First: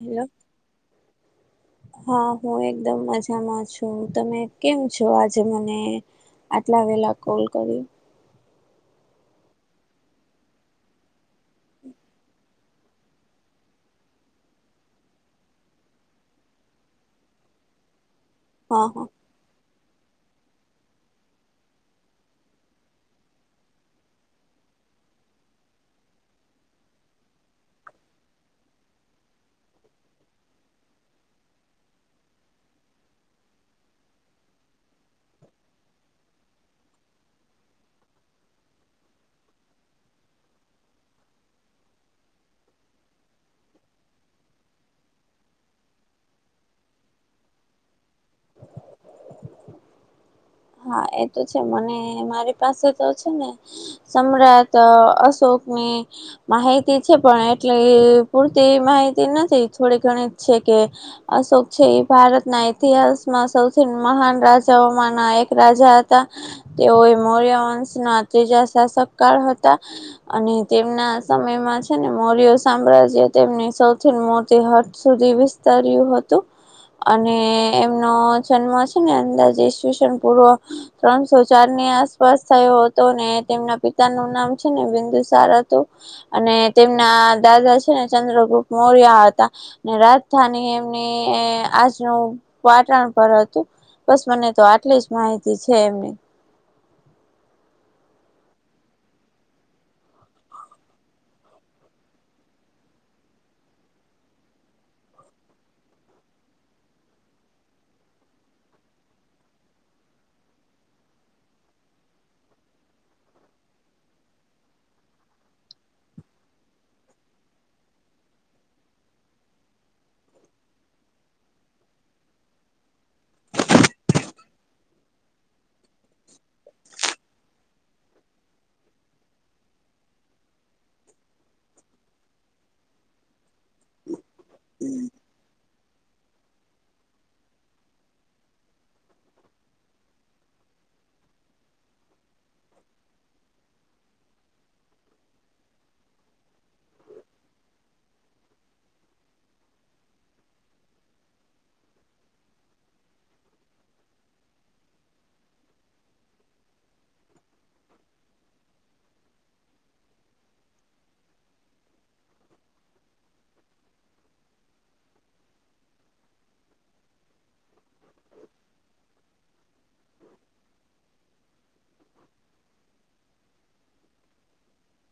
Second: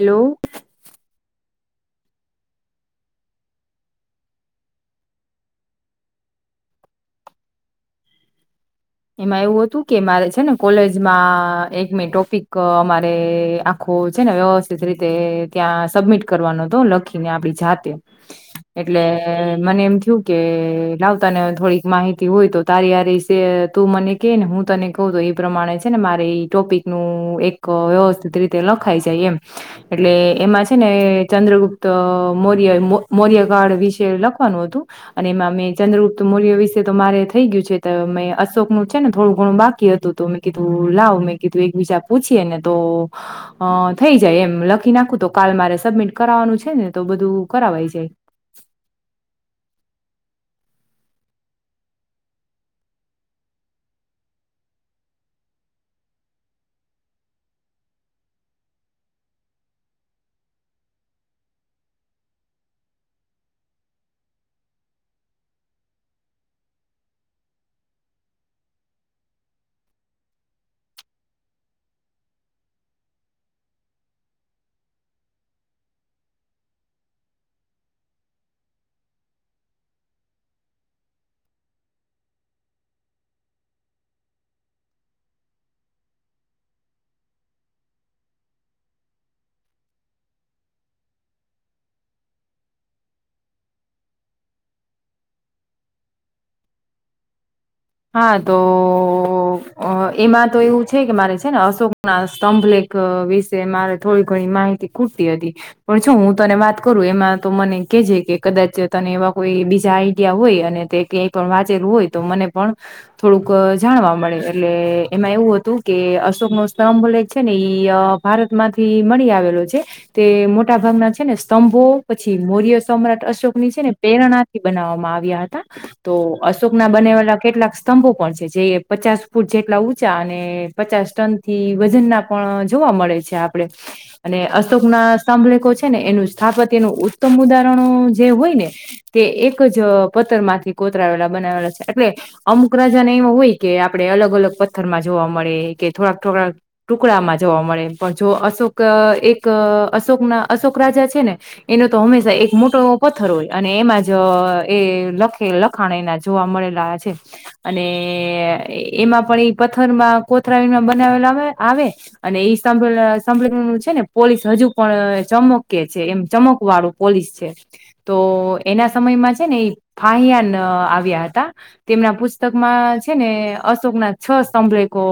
Hello [inaudible] હા હું એકદમ મજામાં છું તમે કેમ છો આજે મને આટલા વેલા કોલ કરી એવું હતું કે મારે છે ને કોલેજમાં એક ટોપિક અમારે આખો છે ને વ્યવસ્થિત રીતે ત્યાં સબમિટ કરવાનો તો લખીને આપડી જાતે હા એટલે હા મને એમ થયું કે લાવતા ને થોડીક માહિતી હોય તો તારીયારી સેર તો મને ક ને હું તને કહું તો એ પ્રમાણે છે ને મારે એ ટોપિક નું એક વ્યવસ્થિત રી તેલો ખાઈ જાય એમ એટલે એમાં છે ને ચંદ્રગુપ્ત મૌર્ય મૌર્યકાળ વિશે લખવાનું હતું. અને એમાં મેં ચંદ્રગુપ્ત મૌર્ય વિશે તો મારે થઈ ગયું છે મે શોકું છે ને થોડું ઘણું બાકી હતું તો મેં કીધું લાવ મેં કીધું એકબીજા પૂછીએ ને તો અ થઈ જાય એમ લખી નાખું તો કાલ મારે સબમિટ કરાવવાનું છે ને તો બધું કરાવાઈ જાય હા એ તો છે મને મારી પાસે તો છે ને સમ્રાટ અશોકની માહિતી છે પણ એટલે પૂરતી માહિતી નથી થોડી ઘણી છે કે અશોક છે એ ભારતના ઇતિહાસમાં સૌથી મહાન રાજાઓમાં ના એક રાજા હતા તેઓ મોરિયા વંશ ના ત્રીજા શાસકકાળ હતા. અને તેમના સમયમાં છે ને મોર્ય સામ્રાજ્ય તેમની સૌથી મોટી હદ સુધી વિસ્તાર્યું હતું અને એમનો જન્મ છે ને અંદાજે ઇસ્વીસન પૂર્વ ત્રણસો ચારની આસપાસ થયો હતો ને તેમના પિતા નું નામ છે ને બિંદુ સાર હતું. અને તેમના દાદા છે ને ચંદ્રગુપ્ત મોર્યા હતા રાજધાની એમની આજનું પાટણ પર હતું બસ મને તો આટલી જ માહિતી છે એમની હા તો એમાં તો એવું છે કે મારે છે અશોક સ્તંભ લે અ વિશે મારે થોડી ઘણી માહિતી ખુટતી હતી પણ જો હું તને વાત કરું એમાં તો મને કે છેે કે કદાચ તને એવા કોઈ બીજા આઈડિયા હોય અને તે એ પણ વાંચેલું હોય તો મને પણ થોડુંક જાણવા મળે એટલે એમાં એવું હતું કે અશોકનો સ્તંભ લેખ છે ને ઈ ભારતમાંથી મળી આવેલો છે. તે મોટા ભાગના છે ને સ્તંભો પછી મૌર્ય સમ્રાટ અશોકની છે ને પ્રેરણા બનાવવામાં આવ્યા હતા તો અશોક ના બનેલા કેટલાક સ્તંભો પણ છે જે પચાસ ફૂટ જેટલા ઊંચા અને પચાસ ટન થી વજનના પણ જોવા મળે છે આપડે અને અશોકના સ્તભલેકો છે ને એનું સ્થાપત્યનું ઉત્તમ ઉદાહરણો જે હોય ને તે એક જ પથ્થરમાંથી કોતરાવેલા બનાવેલા છે એટલે અમુક રાજાને એવા હોય કે આપડે અલગ અલગ પથ્થરમાં જોવા મળે કે થોડાક થોડાક ટુકડામાં જોવા મળે પણ જો અશોક એક અશોકના અશોક રાજા છે ને એનો તો હંમેશા એક મોટો પથ્થર હોય અને એમાં જ એ લખે લખ ખાણેના જોવા મળેલા છે. અને એમાં પણ એ પથ્થરમાં કોતરાવેલ બનાવેલા આવે અને એ સ્તંભ સ્થંભ છે ને પોલીસ હજુ પણ ચમકે છે એમ ચમુકવાડુ પોલીસ છે તો એના સમયમાં છે ને એ ફાહયાન આવ્યા હતા. તેમના પુસ્તકમાં છે ને અશોકના છ સ્તંભલેખો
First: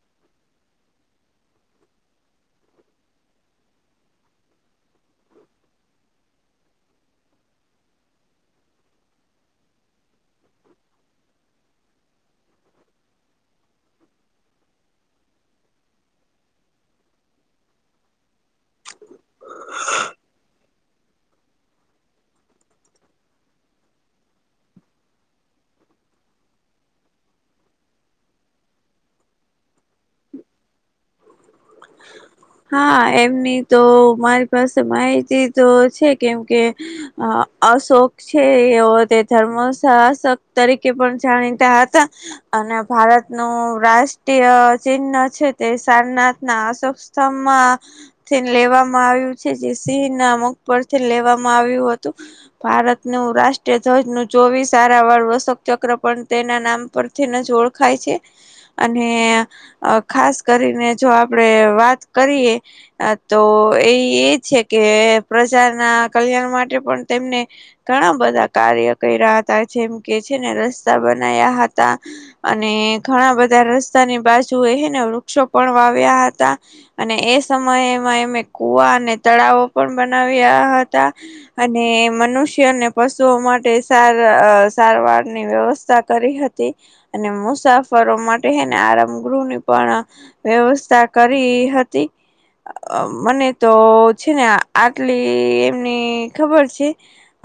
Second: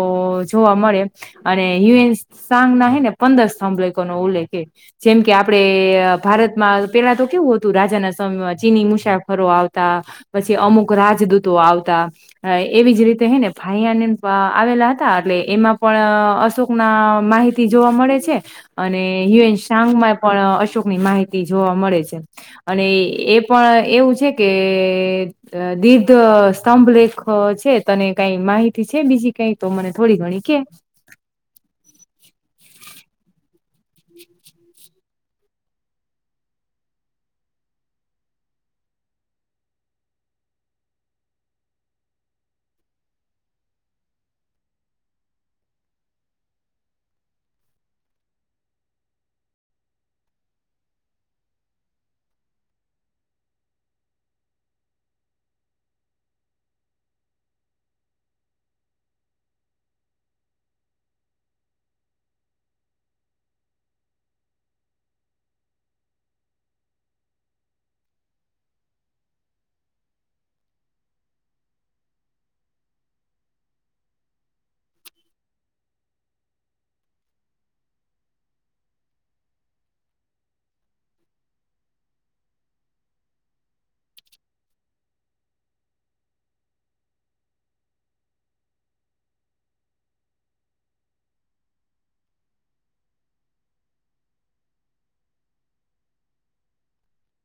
જોવા મળે અને યુ એન સાંગના હે ને પંદર સ્ભલેકો નો ઉલ્લેખ એ જેમ કે આપડે ભારતમાં પેલા તો કેવું હતું રાજાના સમયમાં ચીની મુસાફરો આવતા પછી અમુક રાજદૂતો આવતા એવી જ રીતે હે ને ફાઈયાની આવેલા હતા એટલે એમાં પણ અશોકના માહિતી જોવા મળે છે અને હયુ એન શાંગ માં પણ અશોકની માહિતી જોવા મળે છે અને એ પણ એવું છે કે દી સ્તંભલેખ છે તને કઈ માહિતી છે બીજી કઈ તો મને થોડી ઘણી કે [unintelligible] હા એમની તો મારી પાસે માહિતી તો છે કેમ કે અ અશોક છે એ તે ધર્મ શહાસક તરીકે પણ જાણીતા હતા અને ભારતનું રાષ્ટ્રીય ચિહ્ન છે તે સારનાથ ના અશોક સ્તંભમાં ચિહ્ન લેવામાં આવ્યું છે જે સિંહના મુખ પરથી લેવામાં આવ્યું હતું ભારતનું રાષ્ટ્રીય ધ્વજનું ચોવીસ સારાવાર આશોક ચક્ર પણ તેના નામ પર થીજ ઓળખાય છે અને ખાસ કરીને જો આપડે વાત કરીએ તો એ એ છે કે પ્રજાના કલ્યાણ માટે પણ તેમને ઘણા બધા કાર્ય કર્યા હતા જેમ કે છે ને રસ્તા બનાયા હતા અને ઘણા બધા રસ્તાની બાજુએ હેને વૃક્ષો પણ વાવ્યા હતા. અને એ સમયમાં એમે કુવા અને તળાવો પણ બનાવ્યા હતા. અને મનુષ્યને પશુઓ માટે સાર સારવારની વ્યવસ્થા કરી હતી અને મુસાફરો માટે હેને આરામગૃહની પણ વ્યવસ્થા કરી હતી. અ મને તો છે ને આટલી એમની ખબર છે.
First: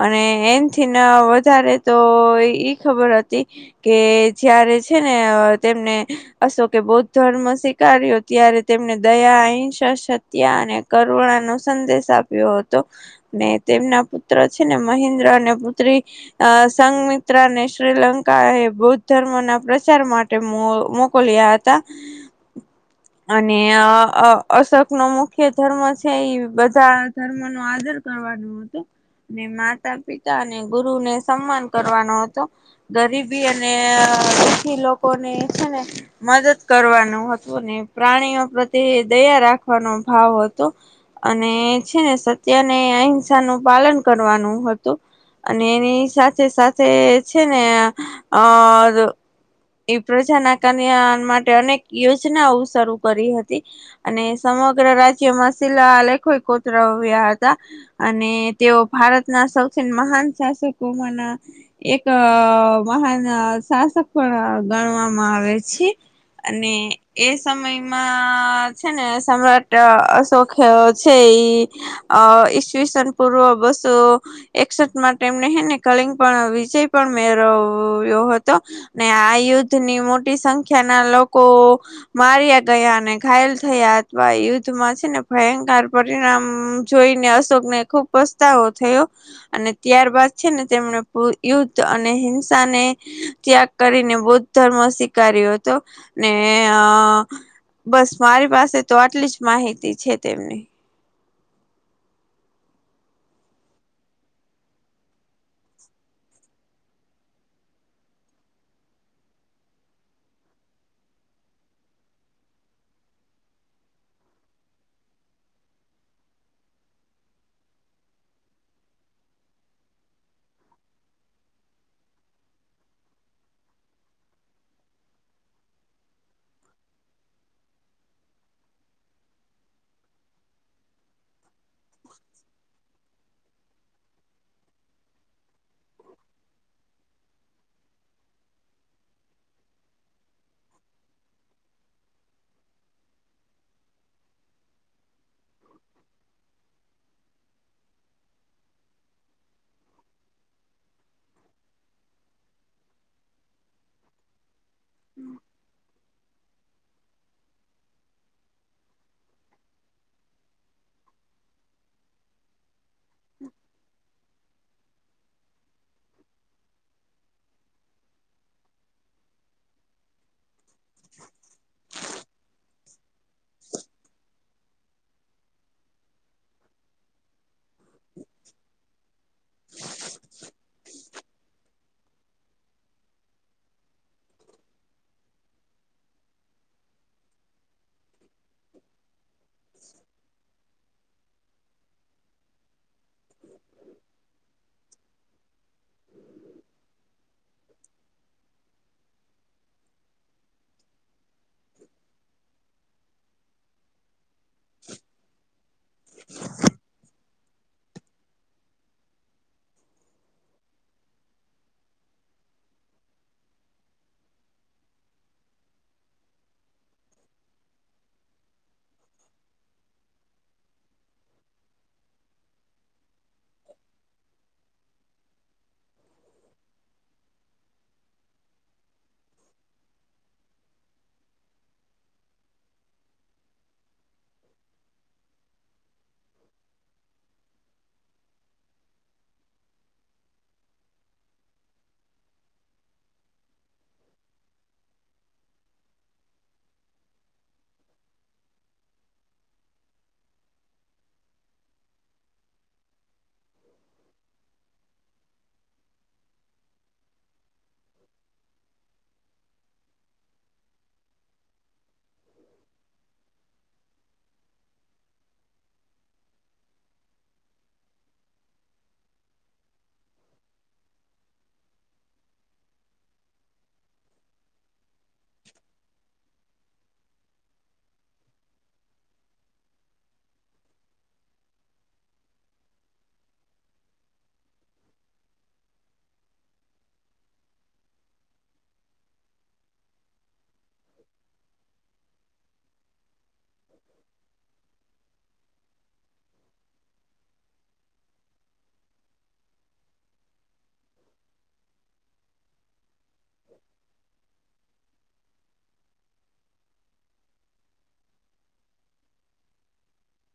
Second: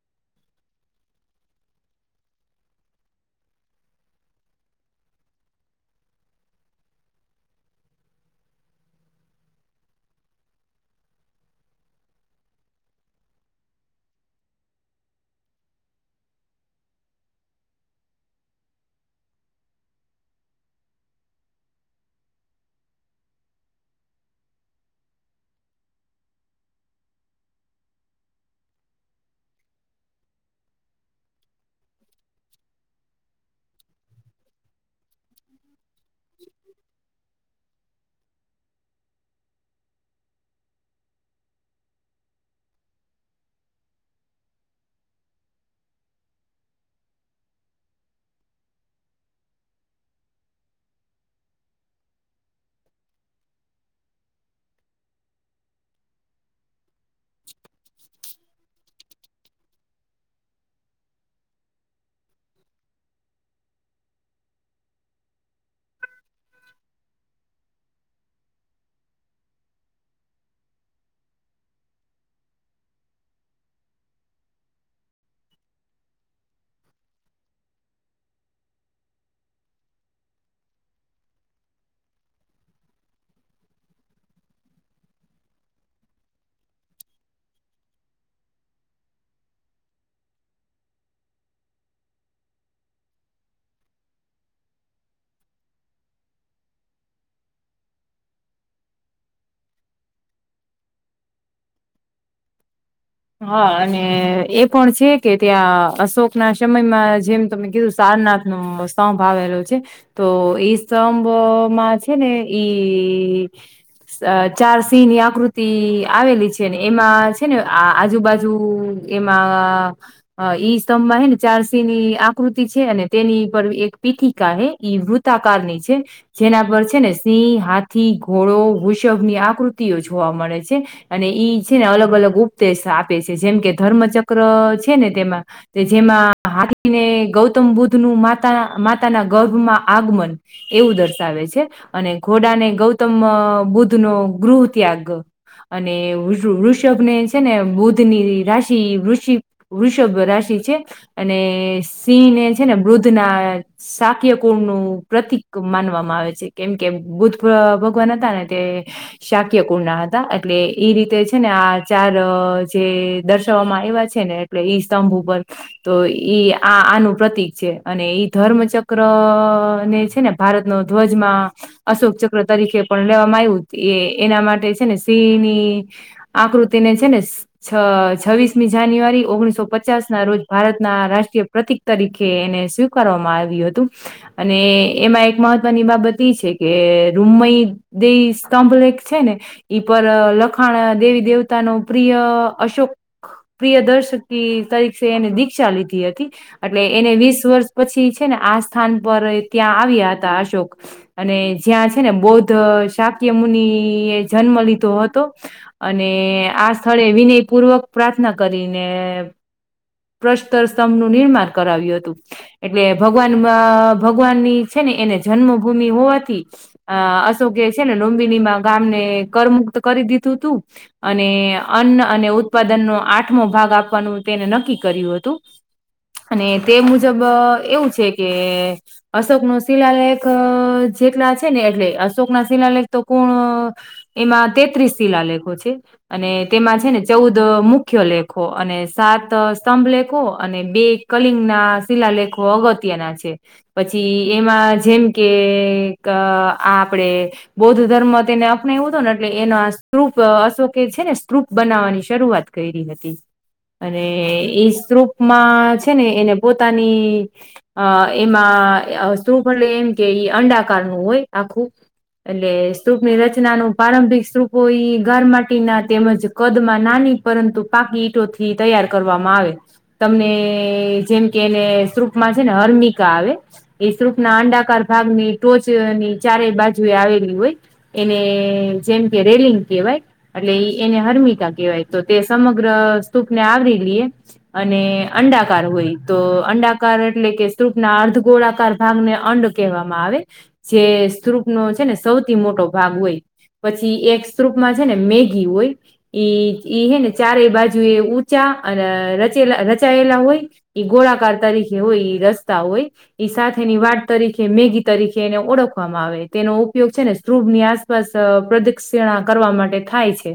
અને એનથી ના વધારે તો ઈ ખબર હતી. કે જયારે છે ને તેમને અશોકે બૌદ્ધ ધર્મ સ્વીકાર્યો ત્યારે તેમને દયા, અહિંસા, સત્યા અને કરુણા નો સંદેશ આપ્યો હતો. ને તેમના પુત્ર છે ને મહેન્દ્ર અને પુત્રી અ સંગમિત્રા ને શ્રીલંકા એ બૌદ્ધ ધર્મ ના પ્રચાર માટે મોકલ્યા હતા. તા અને અશોક નો મુખ્ય ધર્મ છે એ બધા ધર્મ નો આદર કરવાનું. ને માતા-પિતા અને ગુરુને સન્માન કરવાનો હતો. ગરીબી અને દુખી લોકો ને છે ને, મદદ કરવાનું હતું. અને પ્રાણીઓ પ્રત્યે દયા રાખવાનો ભાવ હતો. અને છે ને સત્યને, અહિંસા નું પાલન કરવાનું હતું. અને એની સાથે સાથે છે ને, ઓર એ પ્રજા ના કલ્યાણ માટે અનેક યોજ જનાઓ શરૂ કરી હતી, અને સમગ્ર રાજ્યમાં શિલા લેખકો કો તરાવ્યા હતા, અને તેઓ ભારતના સૌથી મહાન શાસકોમાંના એક મહાન શાસક પણ ગણવામાં આવે છે. અને એ સમયમાં છે ને, સમ્રાટ અશોક છે ઇ. અ ઈસવીસન પૂર્વ બસો એકસઠ માટે એમને હે ને, કલિંગ પણ વિસય પણ મેળવ્યો હતો. ને આ યુદ્ધ ની મોટી સંખ્યા ના લોકો માર્યા ગયા, અને ઘાયલ થયા, અથવા યુદ્ધમાં છે ને ભયંકર પરિણામ જોઈને અશોક ને ખુબ પસ્તાવો થયો. અને ત્યારબાદ છે ને, તેમને પુરું યુદ્ધ અને હિંસા ને ત્યાગ કરીને, બૌદ્ધ ધર્મ સ્વીકારાર્યો હતો, ને ને અ, બસ મારી પાસે તો આટલી જ માહિતી છે, તેમની. હા, અને એ પણ છે કે, ત્યાં અશોક ના સમયમાં જેમ તમે કીધું સારનાથ નો સ્તંભ આવેલો છે. તો ઈ સ્તભ માં છે ને ઈ ચાર સિંહ ની આકૃતિ આવેલી છે, ને એમાં છે ને. આજુબાજુ એમાં અ ઈ સ્તભમાં હે ને ચારસિહ ની આકૃતિ છે, અને તેની પર એક પીઠિકા હૈ, ઈ બુદ્ધ તા કાળની છે. જેના પર છે ને, સિંહ, હાથી, ઘોડો, વૃષભની આકૃતિઓ જોવા મળે છે. અને ઈ છે ને, અલગ અલગ ઉપદેશ આપે છે, જેમ કે ધર્મચક્ર છે ને, તેમાં તે જેમાં હાથીને, ગૌતમ બુદ્ધ નું માતા, માતાના ગર્ભમાં આગમન. એવું દર્શાવે છે, અને ઘોડા ને ગૌતમ બુદ્ધ નો ગૃહ ત્યાગ. અને બીજું વૃષભ નેજ છે ને, બુધ ની રાશિ વૃસિબ, વૃષભ રાશિ છે. અને સિંહને છે ને, બુદ્ધ ના સાક્યકુળ નું પ્રતિક માનવામાં આવે છે, કેમ કે બુદ્ધ ક ભગવાન હતા ને તે શાક્યકુના હતા, એટલે ઈ રીતે છે ને આજ ચાર જે દર્શાવવામાં આવવા છે ને, એટલે ઈ સ્તંભ ઉપર તો ઈ આ આનું પ્રતિક છે, અને ઈ ધર્મચક્ર ને છે ને. ભારતનો ધ્વજમાં અશોક ચક્ર તરીકે પણ લેવામાં આવ્યું, એ એ એના માટે છે ને સિંહની આકૃતિને છે ને છ છવ્વીસમી જાન્યુઆરી ઓગણીસો પચાસના રોજ, ભારતના રાષ્ટ્રીય પ્રતિક તરીકે એને સ્વીકારવામાં આવ્યું હતું. અને એમાં એક મહત્વની બાબત એ છે, કે રૂમમય દે કમ્પલેક છે ને, ઈ પર લખાણ દેવી દેવતા ન પ્રિય અશોક પ્રિય દર્શકી તરીકે એને દીક્ષા લીધી હતી. એટલે એને વીસ વર્ષ પછી છે ને આ સ્થાન પર ત્યાં આવ્યા હતા અશોક અને જ્યાં છે ને બૌદ્ધ શાક્યમુુનિએ જન્મ લીધો હતો અને આ સ્થળે વિનયપૂર્વક પ્રાર્થના કરીને પ્રશતર સ્તંભનું નિર્માણ કરાવ્યું હતું. એટલે ભગવાનમાં ભગવાનની છે ને એને જન્મભૂમિ હોવાથી અ અશોક છે ને લુંબિનીમાં ગામને કરમુક્ત કરી દીધું તું. અને અન્ન અને ઉત્પાદનનો આઠમો ભાગ આપવાનું તેને નક્કી કર્યું હતું. અને તે મુજબ એવું છે કે, અશોકનો શિલાલેખ જેટલા છે ને એટલે અશોકના શિલાલેખ તો કોણ એમાં તેત્રીસ શિલાલેખો છે. અને તેમાં છે ને ચૌદ મુખ્ય લેખો અને સાત સ્તંભલેખો અને બે કલિંગના શિલાલેખો અગત્યના છે. પછી એમાં જેમ કે ક આપડે બૌદ્ધ ધર્મ તેને અપનાવ્યું તો ને એટલે એના આ સ્તૂપ અશો કે છે ને સ્ત્રુપ બનાવવાની શરૂઆત કયરી હતી. અને ઈ સ્ત્રૂપમાં છે ને એને પોતાની અ એમાં સ્ત્રૂપ એટલે એમ કે અંડાકારનું હોય આખું એટલે સ્તૂપની રચનાનું પારંભરિક સ્તૂપો ઈ ઘર મા ટીના તેમજ કદમાં નાની પરંતુ પાકી ઈટોથી તૈયાર કરવામાં આવે. તમને જેમ કે એને સ્રૂપમાં છે ને હર્મિકા આવે એ શ્રુપના અંડાકાર ભાગની ટોચની ચારે બાજુ એ આવેલી હોય એને જેમ કે રેલિંગ કેવાય એટલે એને હર્મિકા કેહેવાય તો તે સમગ્ર સ્તૂપને આવરી લઈએ. અને અંડાકાર હોય તો અંડાકાર એટલે કે સ્તૂપના અર્ધ ગોળાકાર ભાગને અંડ કહેવામાં આવે. જે સ્ત્રૂપનો છે ને સૌથી મોટો ભાગ હોય પછી એક સ્ત્રૂપમાં છે ને મે ઘી હોય ઈ હેને ચારે બાજુ એ અને રચેલા રચાયેલા હોય, એ ગોળાકાર તરીકેે હોય એ રસ્તા હોય, ઈ સાથેની વાટ તરીકે મેઘી તરીકે એને ઓળખવામાં આવે તેનો ઉપયોગ છે ને સ્ત્રૂપની આસ પડ પ્રદક્ષિણા કરવા માટે થાય છે.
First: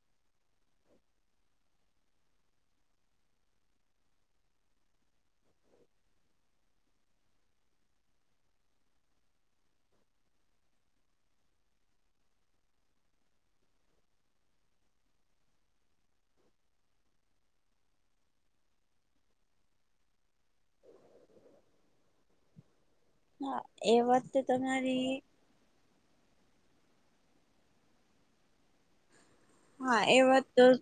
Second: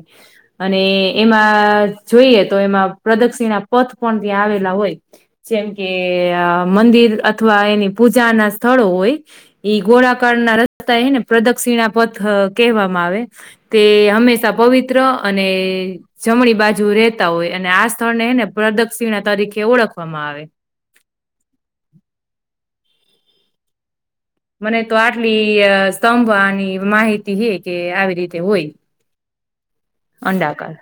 અને એમાં જોઈએ તો એમાં પ્રદક્ષિના પથ પણ ત્યાં આવેલા હોય. જેમ કે મંદિર અથવા એની પૂજાના સ્થળો હોય ઈ ગોળાકારના રસ્તા હેને પ્રદક્ષિણા પથ કહેવામાં આવે. તે હંમેશા પવિત્ર અને જમણી બાજુ રહેેતા હોય અને આ સ્થળને એને પ્રદક્ષિણા તરીકે ઓળખવામાં આવે હા એ વાત તો તમારી [unintelligible] સ્તંભવાની માહિતી હે કે આવી રીતે હોય હા એ વાત તો અંડાકાર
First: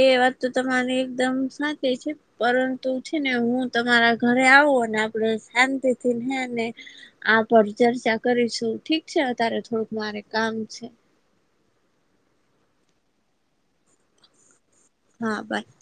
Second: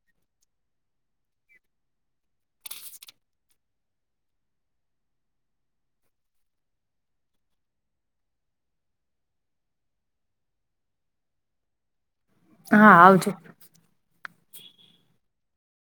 એ વાત તો તમારી એકદમ સાચી છે. પરંતુ છે ને હું તમારા ઘરે આવું અને આપડે શાંતિથી છે ને આ પર ચર્ચા કરીશું ઠીક છે અત્યારે થોડુંક મારે કામ છે. હા આવજો. હા બાય.